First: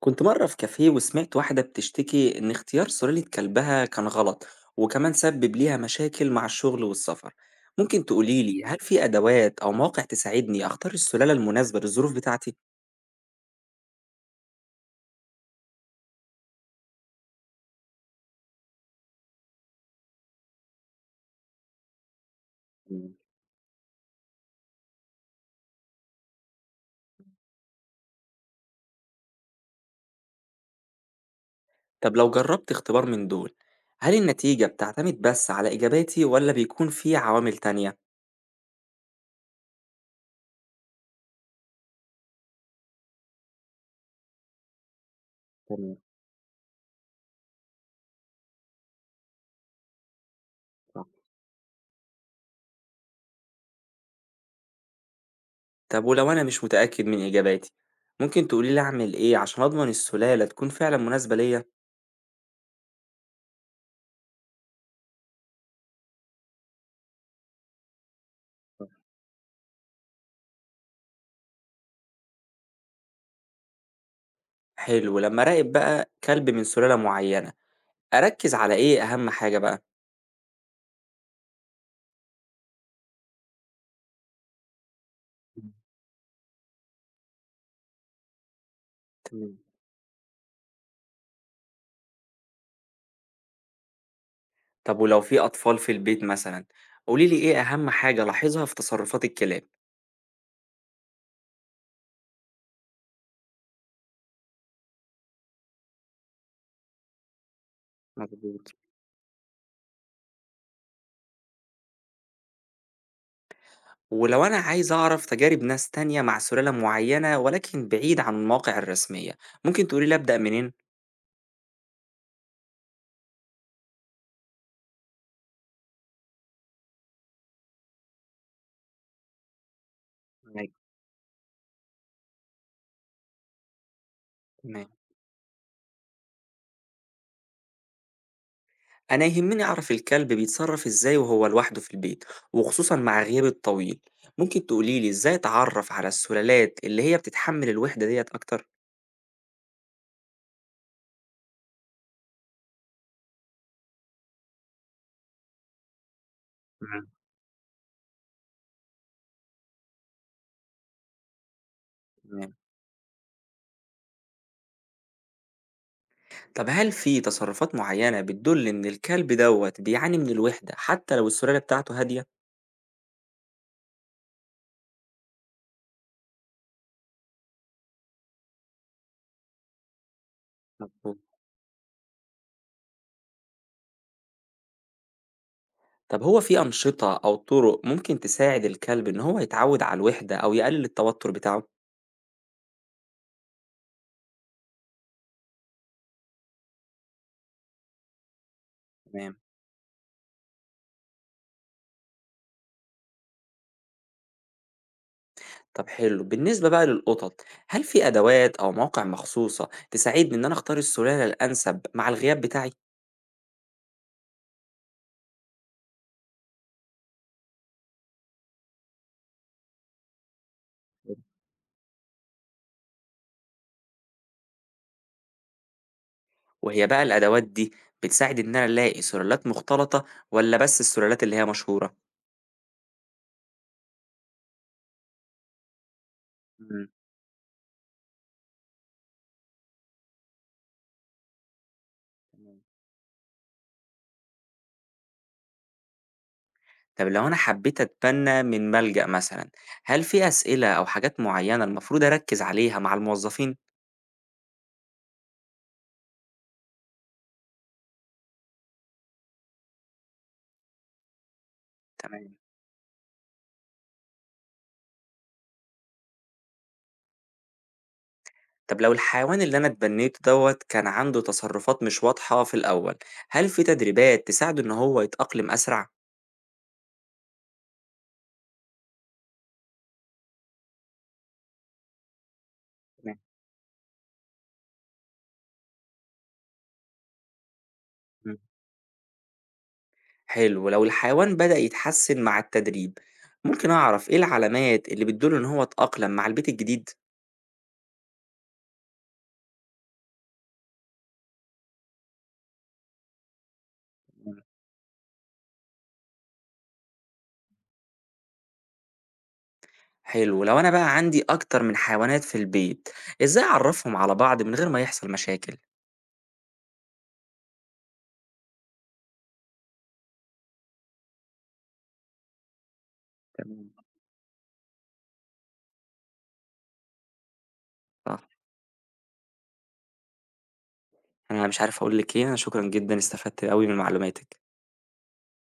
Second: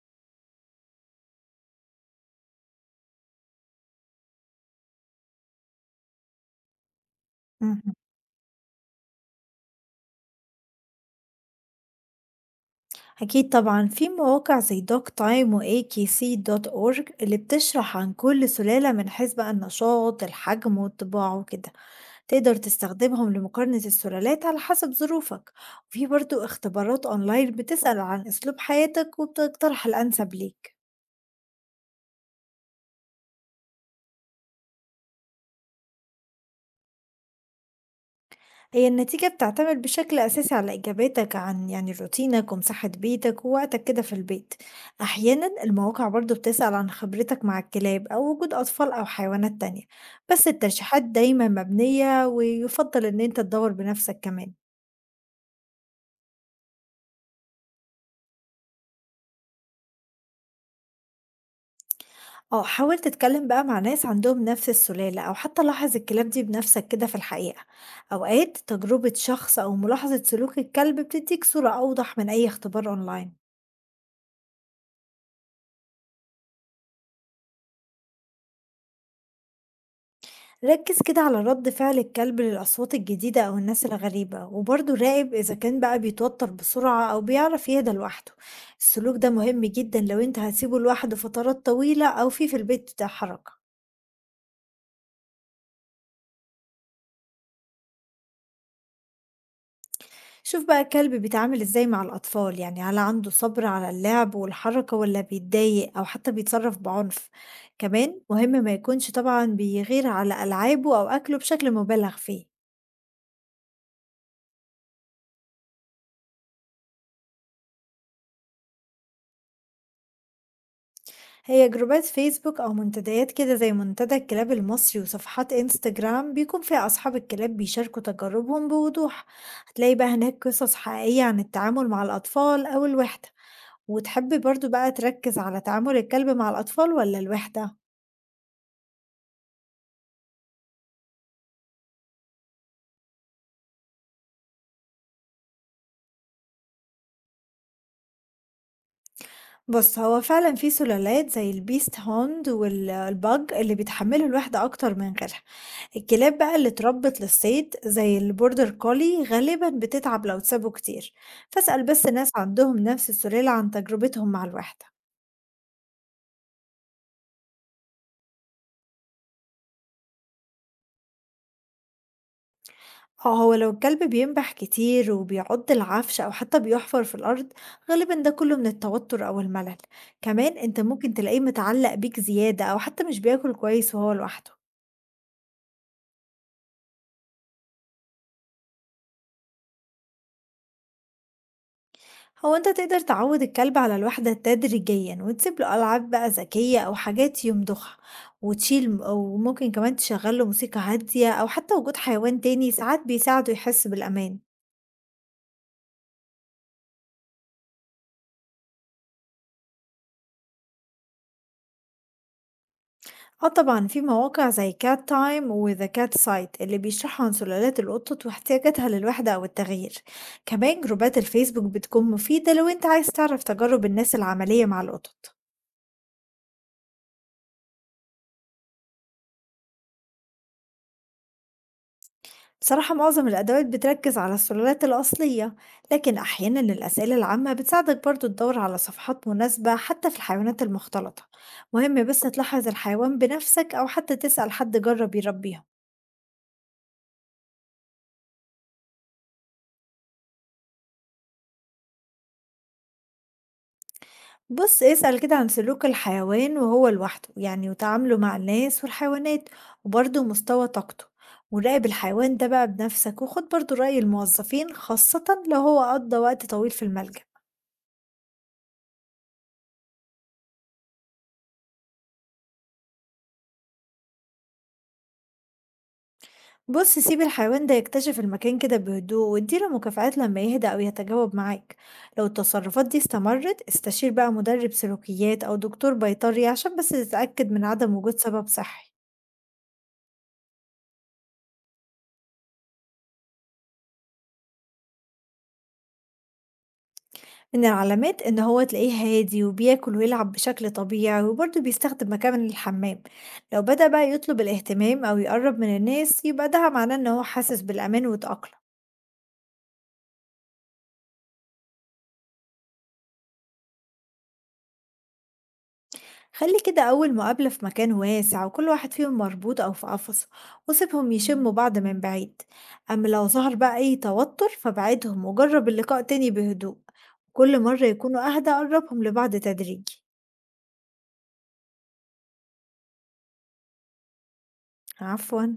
كنت مرة في كافيه وسمعت واحدة بتشتكي إن اختيار سلالة كلبها كان غلط، وكمان سبب ليها مشاكل مع الشغل والسفر. اهم. ممكن تقوليلي هل في أدوات أو مواقع تساعدني أختار السلالة المناسبة للظروف بتاعتي؟ أكيد طبعًا، في مواقع زي doctime وAKC.org اللي بتشرح عن كل سلالة من حيث بقى النشاط، الحجم، والطباع وكده، تقدر مم. تستخدمهم لمقارنة السلالات على حسب ظروفك، وفي برضه اختبارات أونلاين بتسأل عن أسلوب حياتك وبتقترح الأنسب ليك. طب لو جربت اختبار من دول، هل النتيجة بتعتمد بس على إجاباتي ولا بيكون في عوامل تانية؟ هي النتيجة بتعتمد بشكل أساسي على إجاباتك عن يعني روتينك ومساحة بيتك ووقتك كده في البيت. أحيانا تمام. المواقع برضو بتسأل عن خبرتك مع الكلاب أو وجود أطفال أو حيوانات تانية. بس الترشيحات صح. دايما مبنية ويفضل إن أنت تدور بنفسك كمان. طب ولو أنا مش متأكد من إجاباتي، ممكن تقوليلي أعمل إيه عشان أضمن السلالة تكون فعلا مناسبة ليا؟ اه حاول تتكلم بقى مع ناس عندهم نفس السلالة أو حتى لاحظ الكلاب دي بنفسك كده في الحقيقة. أوقات تجربة شخص أو ملاحظة سلوك الكلب بتديك صورة أوضح من أي اختبار أونلاين. حلو. لما أراقب بقى كلب من سلالة معينة، أركّز على إيه أهم حاجة بقى؟ ركز كده على رد فعل الكلب للأصوات الجديدة أو الناس الغريبة وبرضه راقب إذا إمم، كان بقى بيتوتر بسرعة أو بيعرف يهدى لوحده. السلوك ده تمام. مهم جدا لو أنت هتسيبه لوحده فترات طويلة أو في البيت بتاع حركة. طب ولو في أطفال في البيت مثلًا، قولي لي إيه أهم حاجة ألاحظها في تصرفات الكلاب؟ شوف بقى الكلب بيتعامل إزاي مع الأطفال، يعني هل عنده صبر على اللعب والحركة ولا بيتضايق أو حتى بيتصرف بعنف. كمان مهم مضبوط. ما يكونش طبعا بيغير على ألعابه أو أكله بشكل مبالغ فيه. ولو أنا عايز أعرف تجارب ناس تانية مع سلالة معيّنة ولكن بعيد عن المواقع الرسمية، ممكن تقولي لي أبدأ منين؟ هي جروبات فيسبوك أو منتديات كده زي منتدى الكلاب المصري وصفحات انستجرام بيكون فيها أصحاب الكلاب بيشاركوا تجاربهم بوضوح. هتلاقي بقى هناك معاك، قصص حقيقية عن التعامل مع الأطفال أو الوحدة. وتحبي برضو تمام. بقى تركز على تعامل الكلب مع الأطفال ولا الوحدة؟ أنا يهمني أعرف الكلب بيتصرف إزاي وهو لوحده في البيت، وخصوصًا مع غياب الطويل، ممكن تقولي لي إزاي أتعرف على السلالات اللي هي بتتحمل الوحدة ديّة أكتر؟ بُص، هو فعلًا في سلالات زي الbeast hound وال الpug اللي بيتحمّلوا الوحدة أكتر من غيرها. الكلاب بقى اللي تمام، اتربِّت للصيد زي الborder collie غالبًا بتتعب لو اتسابوا كتير، فاسأل بس ناس تمام. عندهم نفس السلالة عن تجربتهم مع الوحدة. طب هل في تصرفات معينة بتدل إن الكلب دوّة بيعاني من الوحدة حتى لو السلالة بتاعته هادية؟ آه، هو لو الكلب بينبح كتير وبيعض العفش أو حتى بيحفر في الأرض، غالبًا ده كله من التوتر أو الملل. كمان أنت ممكن مفهوم. تلاقيه متعلق بيك زيادة أو حتى مش بياكل كويس وهو لوحده. طب هو في أنشطة أو طرق ممكن تساعد الكلب إن هو يتعود على الوحدة أو يقلل التوتر بتاعه؟ هو انت تقدر تعود الكلب على الوحدة تدريجيا وتسيب له ألعاب بقى ذكية أو حاجات يمضخها وتشيل، تمام. وممكن كمان تشغل له موسيقى هادية أو حتى وجود حيوان تاني ساعات بيساعده يحس بالأمان. طب حلو، بالنسبة بقى للقطط، هل في أدوات أو مواقع مخصوصة تساعدني إن أنا أختار السلالة الأنسب مع الغياب بتاعي؟ اه طبعا في مواقع زي كات تايم وذا كات سايت اللي بيشرحوا عن سلالات القطط واحتياجاتها للوحدة أو التغيير. كمان جروبات الفيسبوك بتكون مفيدة لو انت عايز تعرف تجارب الناس العملية مع القطط. وهي بقى الأدوات دي بتساعد إن أنا ألاقي سلالات مختلطة ولا بس السلالات اللي هي مشهورة؟ بصراحة معظم الأدوات بتركز على السلالات الأصلية، لكن أحيانا مم. الأسئلة العامة بتساعدك برضو تدور على صفحات مناسبة حتى في الحيوانات المختلطة. مهم بس تمام. تلاحظ الحيوان بنفسك أو حتى تسأل حد جرب يربيها. طب لو أنا حبيت أتبنى من ملجأ مثلًا، هل في أسئلة أو حاجات معيّنة المفروض أركّز عليها مع الموظفين؟ بص اسأل كده عن سلوك الحيوان وهو لوحده، يعني وتعامله مع الناس والحيوانات وبرضو مستوى طاقته. وراقب تمام. الحيوان ده بقى بنفسك وخد برضو رأي الموظفين، خاصة لو هو قضى وقت طويل في الملجأ. طب لو الحيوان اللي أنا اتبنيته دوّة كان عنده تصرفات مش واضحة في الأول، هل في تدريبات تساعده إن هو يتأقلم أسرع؟ بص سيب الحيوان ده يكتشف المكان كده بهدوء واديله مكافآت لما يهدأ أو يتجاوب معاك. لو التصرفات دي تمام. استمرت استشير بقى مدرب سلوكيات أو دكتور بيطري عشان بس تتأكد من عدم وجود إمم. سبب صحي. حلو، لو الحيوان بدأ يتحسن مع التدريب، ممكن أعرف إيه العلامات اللي بتدل إن هو اتأقلم مع البيت الجديد؟ من العلامات إن هو تلاقيه هادي وبياكل ويلعب بشكل طبيعي وبرضه بيستخدم مكان الحمام. لو بدأ بقى إمم. يطلب الاهتمام أو يقرب من الناس يبقى ده معناه إن هو حاسس بالأمان وتأقلم. حلو، لو أنا بقى عندي أكتر من حيوانات في البيت، إزاي أعرّفهم على بعض من غير ما يحصل مشاكل؟ خلي كده أول مقابلة في مكان واسع وكل واحد فيهم مربوط أو في قفص، وسيبهم يشموا بعض من بعيد. أما لو ظهر تمام، بقى أي توتر فبعدهم وجرب اللقاء تاني بهدوء. كل مرة يكونوا صح. أهدى قربهم لبعض تدريجي. أنا مش عارف أقول لِك إيه، أنا شكرًا جدًا استفدت أوي من معلوماتِك. عفوا.